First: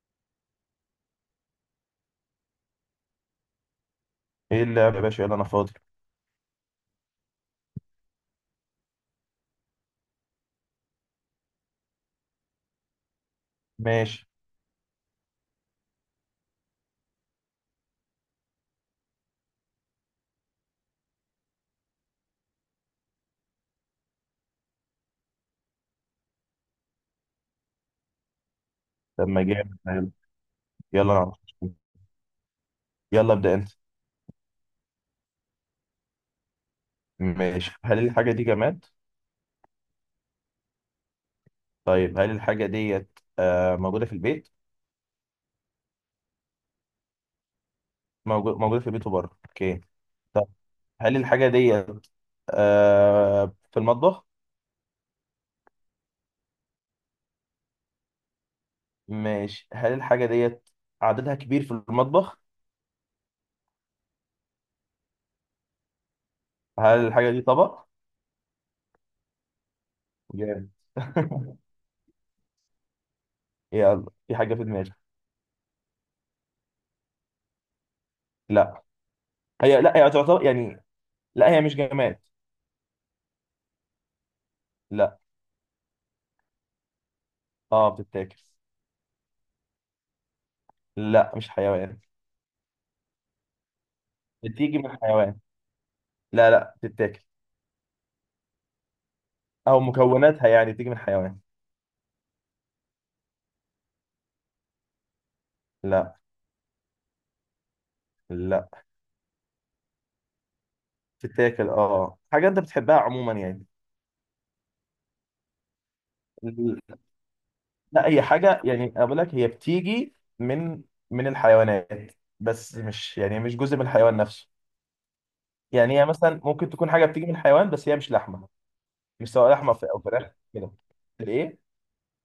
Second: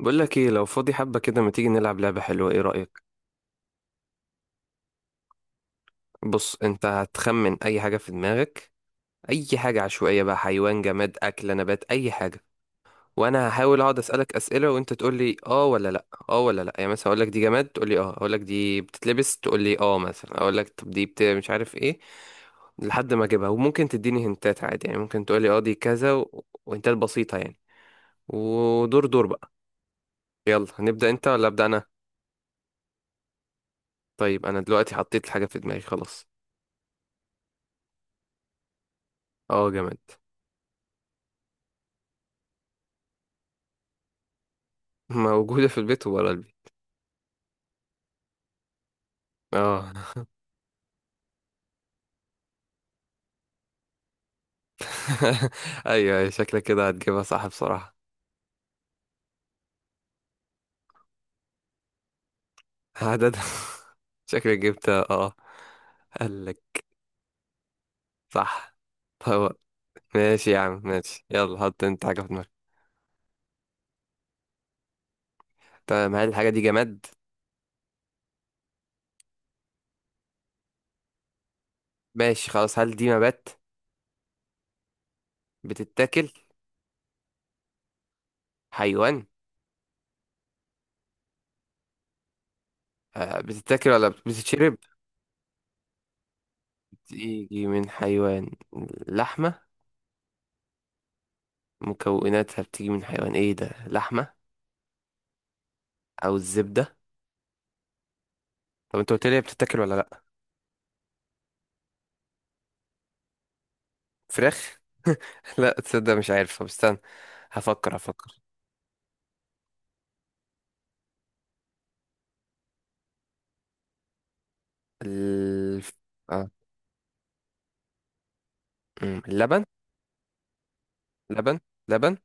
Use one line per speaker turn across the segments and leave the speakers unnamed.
بقول لك ايه؟ لو فاضي حبة كده ما تيجي نلعب لعبة حلوة؟ ايه رأيك؟
ايه اللعب يا باشا؟ يلا انا فاضي.
بص، انت هتخمن اي حاجة في دماغك. اي حاجة عشوائية بقى، حيوان، جماد، اكلة، نبات، اي حاجة. وانا هحاول اقعد
ماشي.
اسألك اسئلة وانت تقول لي اه ولا لا، اه ولا لا. يعني مثلا اقول لك دي جماد تقول لي اه، اقول لك دي بتتلبس تقول لي اه، مثلا اقول لك طب دي مش عارف ايه، لحد ما اجيبها. وممكن تديني هنتات عادي، يعني ممكن تقول لي اه دي كذا وهنتات بسيطة يعني. ودور دور
طب ما
بقى.
جامد حلو.
يلا هنبدأ،
يلا انا
انت ولا ابدأ
عارف.
انا؟
يلا ابدا انت.
طيب انا دلوقتي حطيت الحاجة في دماغي خلاص.
ماشي. هل الحاجه دي جماد؟
اه جامد.
طيب، هل الحاجه ديت موجوده في البيت؟
موجودة في البيت وبره البيت.
موجوده في البيت وبره. اوكي.
اه.
طب، هل الحاجه ديت في المطبخ؟
ايوه، شكلك كده هتجيبها صح بصراحة.
ماشي. هل الحاجه ديت عددها كبير في المطبخ؟
عدد. شكلك جبتها، اه. قال لك
هل الحاجه دي طبق؟
صح. طب ماشي يا
جامد.
عم، ماشي. يلا حط انت حاجة في دماغك.
يلا، في حاجه في دماغي.
تمام، هل الحاجة دي جماد؟
لا لا هي تعتبر يعني. لا، هي مش جماد.
ماشي خلاص، هل دي نبات؟
لا.
بتتاكل؟
اه، بتتاكل.
حيوان؟
لا، مش حيوان.
آه، بتتاكل ولا بتتشرب؟
بتيجي من حيوان. لا، لا، بتتاكل.
بتيجي من حيوان؟ لحمة؟
او مكوناتها يعني بتيجي من حيوان.
مكوناتها بتيجي من حيوان؟ ايه ده، لحمة
لا.
او الزبدة؟
لا،
طب انت قلت لي هي بتتاكل ولا لا؟
بتتاكل. اه، حاجه انت بتحبها عموما يعني.
فراخ؟ لا تصدق مش عارف، طب استنى، هفكر
لا، هي
هفكر
حاجه يعني اقول لك هي بتيجي من الحيوانات. بس مش يعني مش جزء من الحيوان نفسه.
الف...
يعني هي مثلا
آه.
ممكن تكون حاجه بتيجي من الحيوان بس هي مش لحمه.
أمم،
مش سواء
اللبن.
لحمه او فراخ كده. ايه.
لبن. لبن.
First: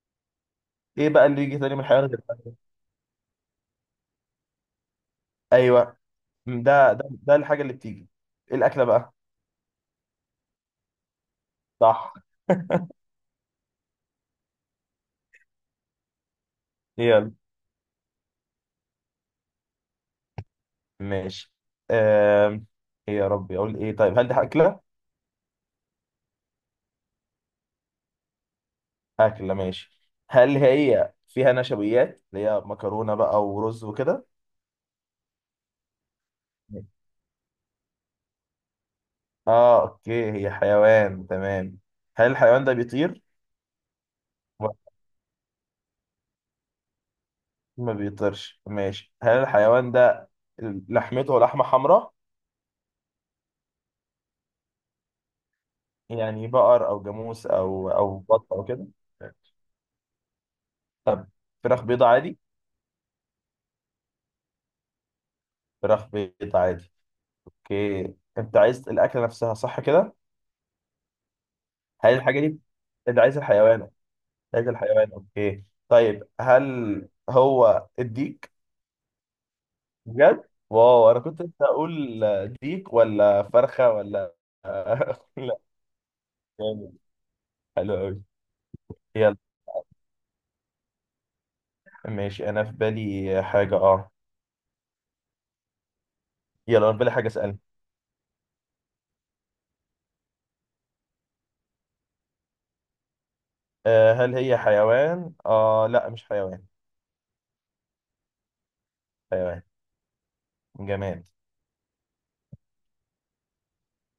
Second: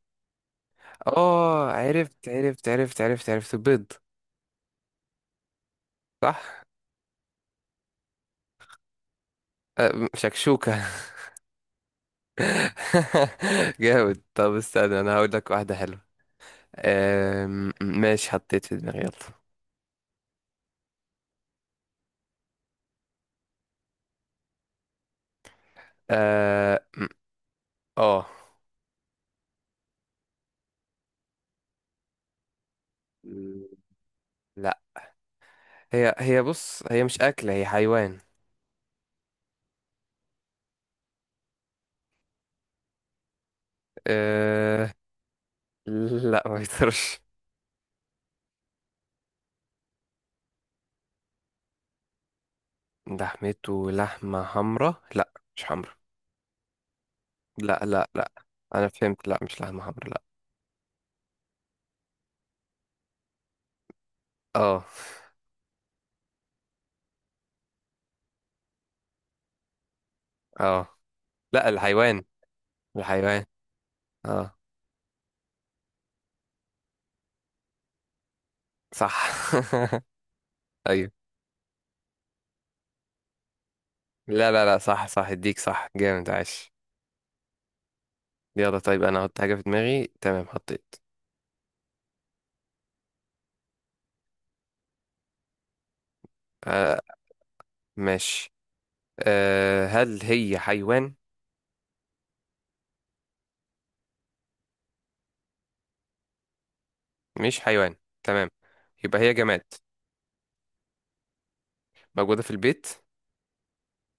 ايه بقى اللي يجي
اه،
تاني من الحيوان غير
عرفت
الفرخ؟
عرفت عرفت عرفت عرفت بيض.
ايوه.
صح.
ده الحاجه اللي بتيجي. ايه الاكله بقى؟
آه، شكشوكة.
صح.
جامد. طب استنى انا هقول لك واحدة حلوة.
يلا،
آم، ماشي حطيت في دماغي، يلا.
ماشي. آم، ايه يا ربي اقول ايه؟ طيب، هل دي اكله؟
اه آه.
اكله، ماشي. هل هي فيها نشويات اللي هي مكرونه بقى ورز وكده؟
لا هي هي بص هي مش أكلة، هي حيوان.
اه، اوكي، هي حيوان، تمام. هل الحيوان ده بيطير؟ ما.
آه... لا ما يقدرش.
ما بيطيرش. ماشي. هل الحيوان ده لحمته لحمه حمراء؟
لحمته لحمة حمرا؟ لا مش حمرا.
يعني بقر او جاموس
لا
او
لا
او
لا
بط او
انا
كده.
فهمت، لا مش لحمة حمرا، لا.
طب، فراخ بيضة عادي.
اه.
فراخ بيضة عادي. اوكي، انت عايز الاكله نفسها صح كده؟
اه. لا،
هل
الحيوان.
الحاجه دي انت عايز
الحيوان.
الحيوان.
اه.
لقيت الحيوان. اوكي، طيب، هل هو الديك؟
صح.
بجد،
ايوه.
واو، انا كنت لسه اقول ديك ولا فرخه ولا؟
لا صح صح، اديك،
لا.
صح، جامد، عاش.
جامد. حلو قوي.
يلا طيب انا
يلا،
احط حاجة في دماغي. تمام حطيت.
ماشي. انا في بالي حاجه يلا، انا في
آه.
بالي حاجه اسالها.
ماشي. آه، هل هي حيوان؟
هل هي حيوان؟ اه، لا، مش حيوان.
مش حيوان، تمام، يبقى هي
حيوان.
جماد.
جماد.
موجودة في البيت.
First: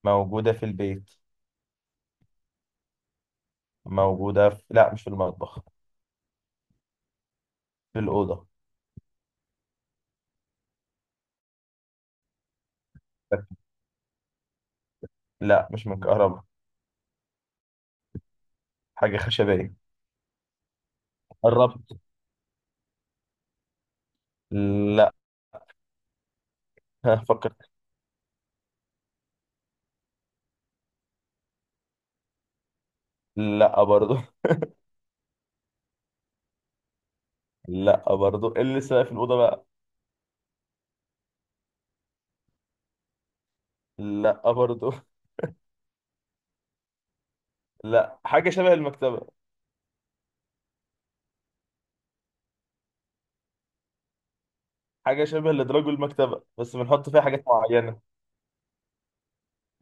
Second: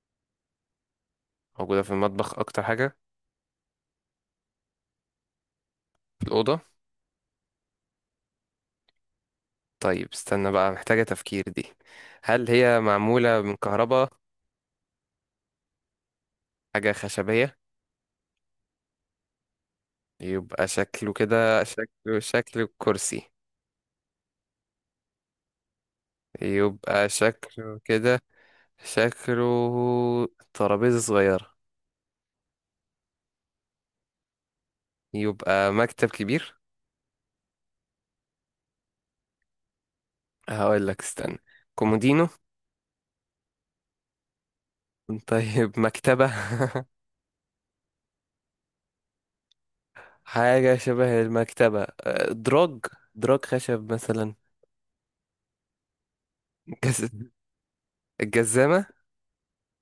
موجوده في البيت.
موجودة في المطبخ اكتر حاجة؟
موجوده في لا، مش في المطبخ.
في الأوضة؟
في الاوضه.
طيب استنى بقى، محتاجة تفكير دي. هل هي معمولة من كهرباء؟
لا، مش من كهرباء.
حاجة خشبية؟
حاجه خشبيه.
يبقى شكله كده،
قربت.
شكله كرسي؟
لا.
يبقى
فكر.
شكله كده. شكله ترابيزة صغيرة؟
لا برضو.
يبقى مكتب كبير؟
لا برضو. إيه اللي لسه في الأوضة بقى؟
هقول لك استنى. كومودينو؟
لا برضو.
طيب مكتبة؟
لا، حاجة شبه المكتبة.
حاجة شبه المكتبة. أه، دراج، دراج خشب مثلا؟
حاجة شبه لدراج المكتبة بس
جز...
بنحط فيها حاجات معينة.
الجزامة؟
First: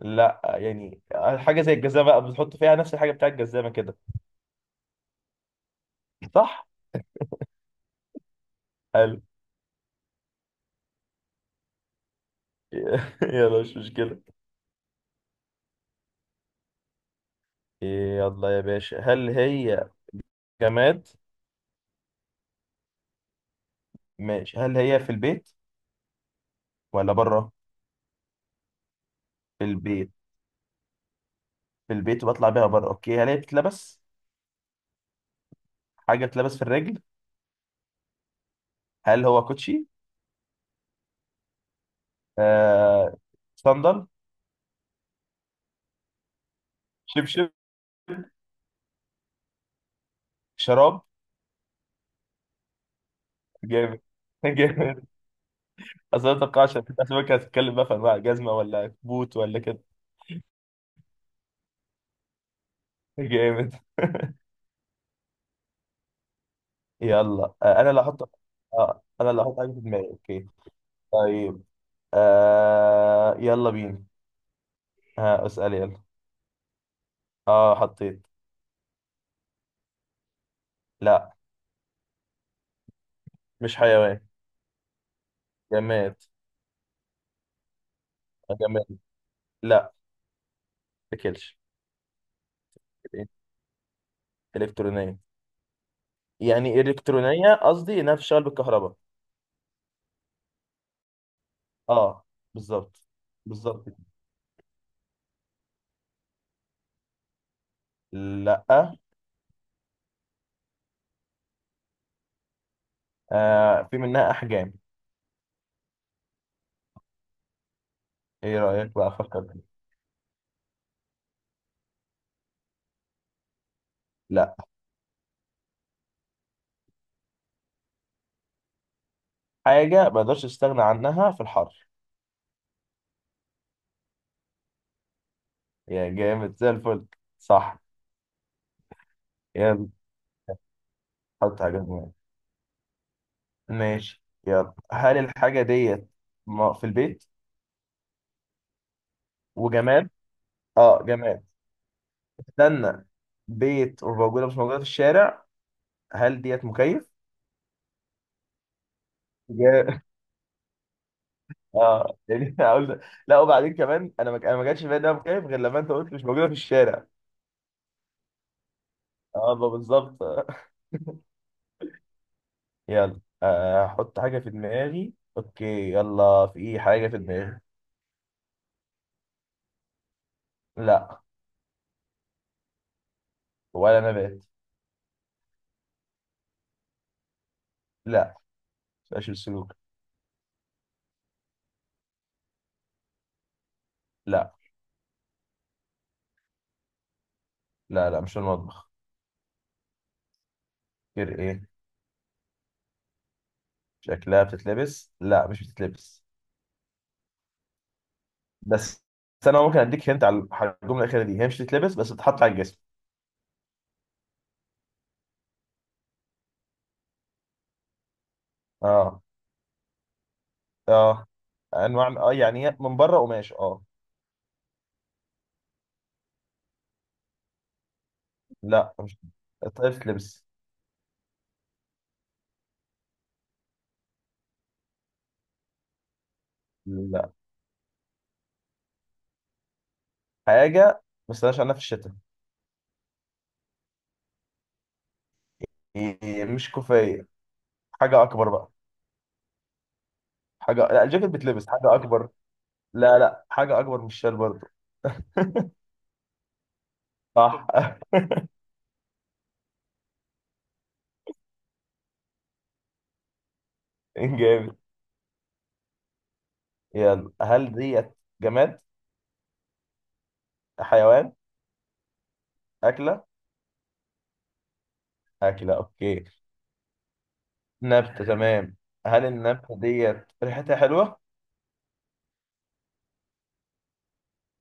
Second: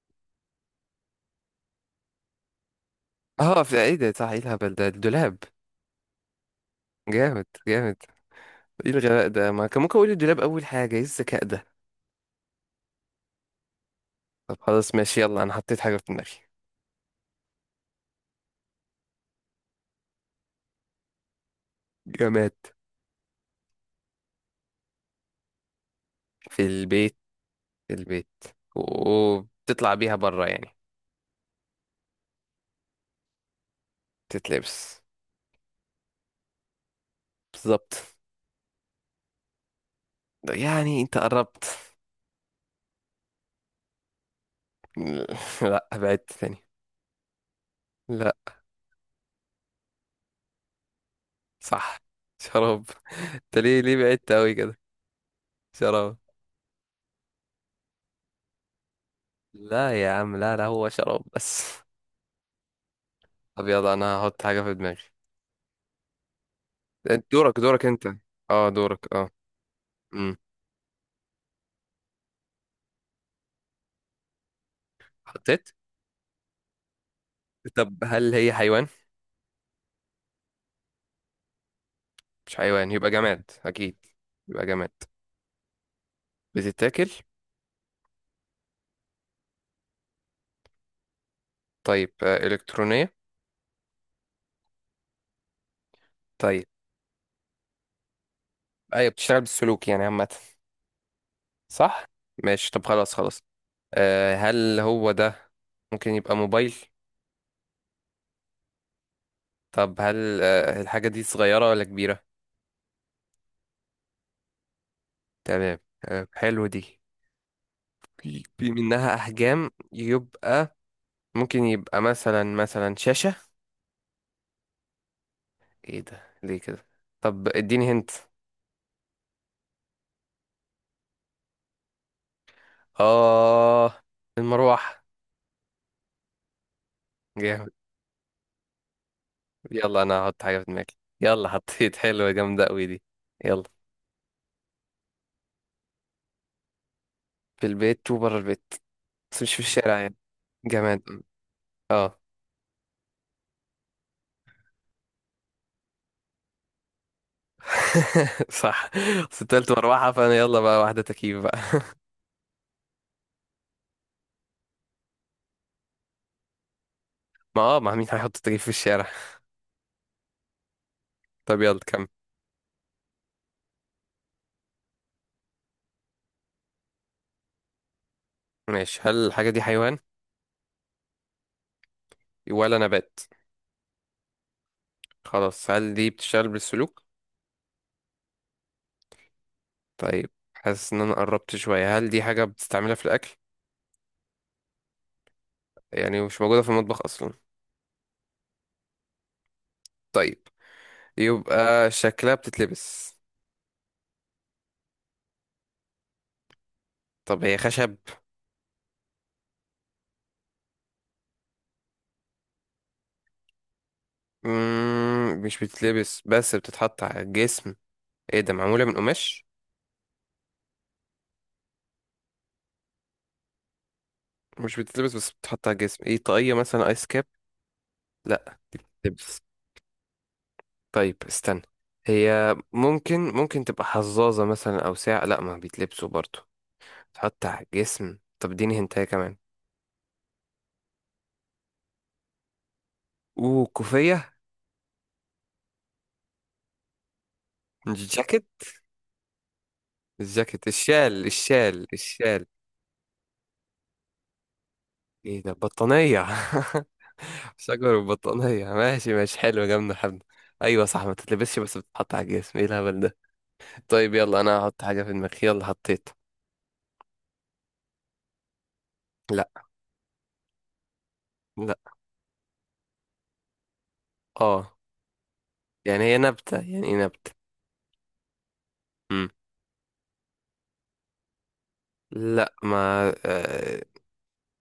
لا يعني. حاجة زي الجزامة بقى بنحط فيها نفس الحاجة بتاع
اه،
الجزامة
في ايه
كده.
ده؟ صح، ايه الهبل ده، الدولاب!
صح؟
جامد. ايه
حلو.
الغباء ده، ما كان ممكن اقول الدولاب اول حاجه. ايه الذكاء ده.
يلا، مش مشكلة.
طب خلاص، ماشي. يلا انا حطيت حاجه في دماغي.
يلا يا باشا، هل هي جماد؟
جماد.
ماشي. هل هي في البيت
في
ولا
البيت.
بره؟
في البيت،
في
وبتطلع
البيت.
بيها بره يعني.
في البيت وبطلع بيها بره. اوكي، هل هي بتتلبس؟
تتلبس.
حاجة بتتلبس في الرجل؟
بالظبط.
هل هو كوتشي؟
ده يعني انت قربت.
آه... صندل؟
لا، بعدت تاني.
شبشب؟
لا.
شراب؟
صح، شراب. انت ليه، ليه
جامد.
بعدت قوي كده؟
جامد.
شراب.
اصل أنا متوقعش إن في اسماك هتتكلم بقى في انواع جزمه ولا كبوت ولا كده.
لا يا عم، لا، هو شراب بس. طب
جامد.
يلا انا هحط حاجه في دماغي.
يلا،
دورك دورك
انا اللي
انت.
هحط.
اه
اه،
دورك، اه.
انا اللي هحط حاجه في دماغي،
امم.
اوكي. طيب، يلا بينا. ها،
حطيت.
اسال يلا. اه،
طب
حطيت.
هل هي حيوان؟
لا.
مش حيوان، يبقى جماد
مش
أكيد.
حيوان.
يبقى جماد.
جماد.
بتتاكل؟
جماد. لا. تاكلش.
طيب آه، إلكترونية؟
الكترونيه.
طيب.
يعني الكترونيه قصدي انها بتشتغل بالكهرباء.
أيوة بتشتغل بالسلوك يعني عامة. صح.
اه.
ماشي، طب
بالظبط.
خلاص خلاص.
بالظبط.
آه، هل هو ده، ممكن يبقى موبايل؟
لا.
طب هل آه، الحاجة دي صغيرة ولا كبيرة؟
في منها احجام.
تمام. آه، حلو دي. في
ايه
في
رايك بقى
منها
افكر؟ لا.
أحجام يبقى. ممكن يبقى مثلا، مثلا شاشة؟ ايه ده، ليه كده؟ طب اديني هنت.
حاجة ما اقدرش استغنى عنها في الحر.
اه، المروحة.
يا جامد زي الفل.
جامد.
صح. يلا.
يلا انا هحط حاجة في دماغي. يلا
حط حاجة في
حطيت،
دماغك.
حلوة جامدة قوي دي. يلا.
ماشي، يلا. هل الحاجة ديت في البيت؟
في البيت وبره البيت، بس مش في الشارع
وجماد؟
يعني.
اه،
جماد.
جماد.
اه.
استنى. بيت، وموجودة مش موجودة في الشارع. هل ديت مكيف؟
صح. بس التالت
جا-
مروحة، فانا يلا بقى واحدة تكييف بقى.
اه، يعني هقول. لا، وبعدين كمان انا ما جاتش في بالي انها مكيف غير لما انت قلت مش موجودة في الشارع.
ما اه، ما مين هيحط تكييف في الشارع؟
اه، ما بالظبط.
طب يلا كمل.
يلا، احط حاجة في دماغي، اوكي. يلا، في ايه حاجة في دماغي.
ماشي، هل الحاجة دي حيوان
لا.
ولا نبات؟
ولا نبات.
خلاص، هل دي بتشتغل بالسلوك؟
لا، مش السلوك.
طيب، حاسس ان انا قربت شوية. هل دي حاجة بتستعملها في الاكل؟
لا،
يعني مش موجودة في المطبخ اصلا؟
لا، لا، مش المطبخ.
طيب،
غير ايه.
يبقى شكلها بتتلبس؟
شكلها بتتلبس؟ لا، مش بتتلبس.
طب هي خشب؟
بس بس انا ممكن اديك هنت على الجمله الاخيره دي. هي مش بتتلبس بس بتتحط على الجسم.
مم، مش بتتلبس بس بتتحط على الجسم. ايه ده، معمولة من
اه.
قماش؟
اه، انواع. اه، يعني هي من بره قماش
مش بتتلبس بس بتتحط على الجسم، ايه؟ طاقية مثلا، ايس كاب؟ لا،
لا، مش.
لبس؟
طيب بتتلبس.
طيب استنى، هي ممكن، ممكن تبقى حظاظة مثلا او ساعة؟ لا ما بيتلبسوا برضو.
لا.
بتتحط على الجسم، طب اديني هنتايه كمان.
حاجه ما استناش عنها في الشتاء.
اوه، كوفية؟
هي مش كوفيه. حاجه
جاكيت؟
اكبر بقى.
الجاكيت،
لا،
الشال
الجاكيت بتلبس
الشال
حاجه اكبر.
الشال
لا، لا، حاجه اكبر من الشال برضه.
ايه ده، بطانية!
صح.
شجر وبطانية، ماشي ماشي، حلو، جامدة، حلو. ايوه صح، ما تتلبسش بس بتتحط على الجسم، ايه الهبل ده. طيب يلا انا
جامد.
هحط حاجة في دماغي. يلا حطيت.
يلا. هل ديت جماد؟
لا.
حيوان؟
لا.
أكلة.
اه.
أكلة،
يعني هي
أوكي.
نبتة يعني، ايه نبتة.
نبتة، تمام. هل
مم.
النبتة ديت ريحتها حلوة؟
لا ما آه،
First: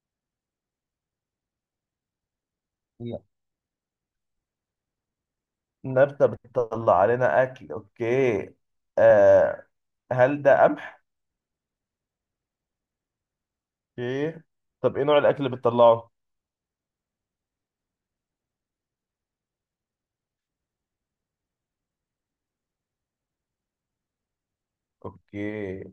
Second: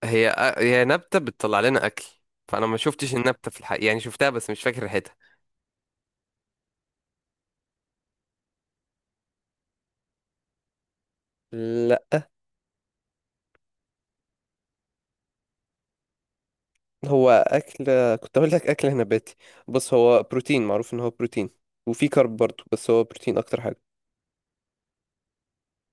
هي آه، هي نبتة بتطلع لنا اكل. فانا ما شفتش
لا.
النبتة في الحقيقة، يعني شفتها بس مش فاكر ريحتها.
نبتة بتطلع علينا أكل، أوكي. آه هل ده قمح؟
لا.
أوكي. طب، إيه نوع الأكل اللي بتطلعه؟
هو اكل، كنت اقول لك اكل نباتي. بص هو بروتين، معروف ان هو بروتين. وفي كارب برضو، بس هو بروتين اكتر حاجة.
أوكي.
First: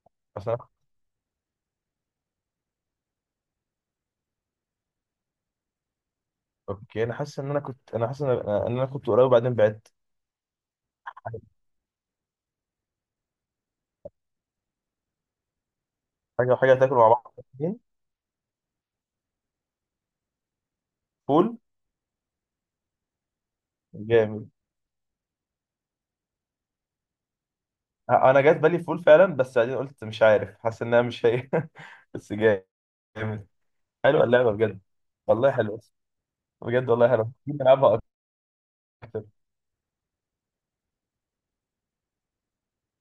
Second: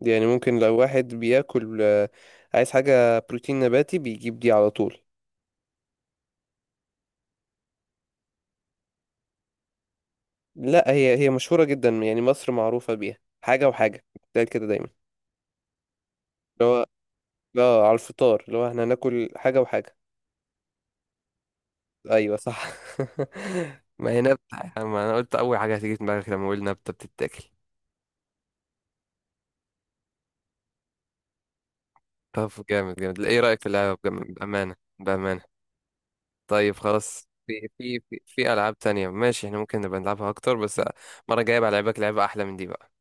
يعني
أصل
ممكن
أنا
لو واحد بياكل آه، عايز حاجة بروتين نباتي بيجيب دي على طول.
أوكي، أنا حاسس إن أنا إن أنا كنت قريب وبعدين بعدت.
لا هي، هي مشهورة جدا يعني، مصر معروفة بيها. حاجة وحاجة بتتقال كده دايما.
حاجة
اللي
وحاجة
هو،
تاكلوا مع بعض الاتنين.
اه، على الفطار اللي هو احنا هناكل حاجة وحاجة.
فول.
ايوه صح. ما هي
جامد.
نبتة، ما انا قلت اول حاجه هتيجي في دماغك لما اقول نبته بتتاكل.
أنا جات بالي فول فعلا بس بعدين قلت مش عارف، حاسس إنها مش هي. بس.
طب
جامد.
جامد جامد، ايه رايك في اللعبه
حلوة اللعبة
بامانه
بجد.
بامانه؟
والله حلو.
طيب
بجد والله
خلاص،
حلو
في
نلعبها
في في, في العاب تانية
اكتر.
ماشي، احنا ممكن نبقى نلعبها اكتر. بس المره الجايه بقى لعبك لعبه احلى من دي بقى.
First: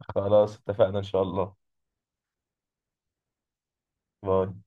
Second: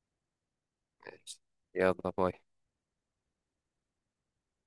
خلاص اتفقنا ان شاء
ماشي.
الله.
يلا باي.
باي.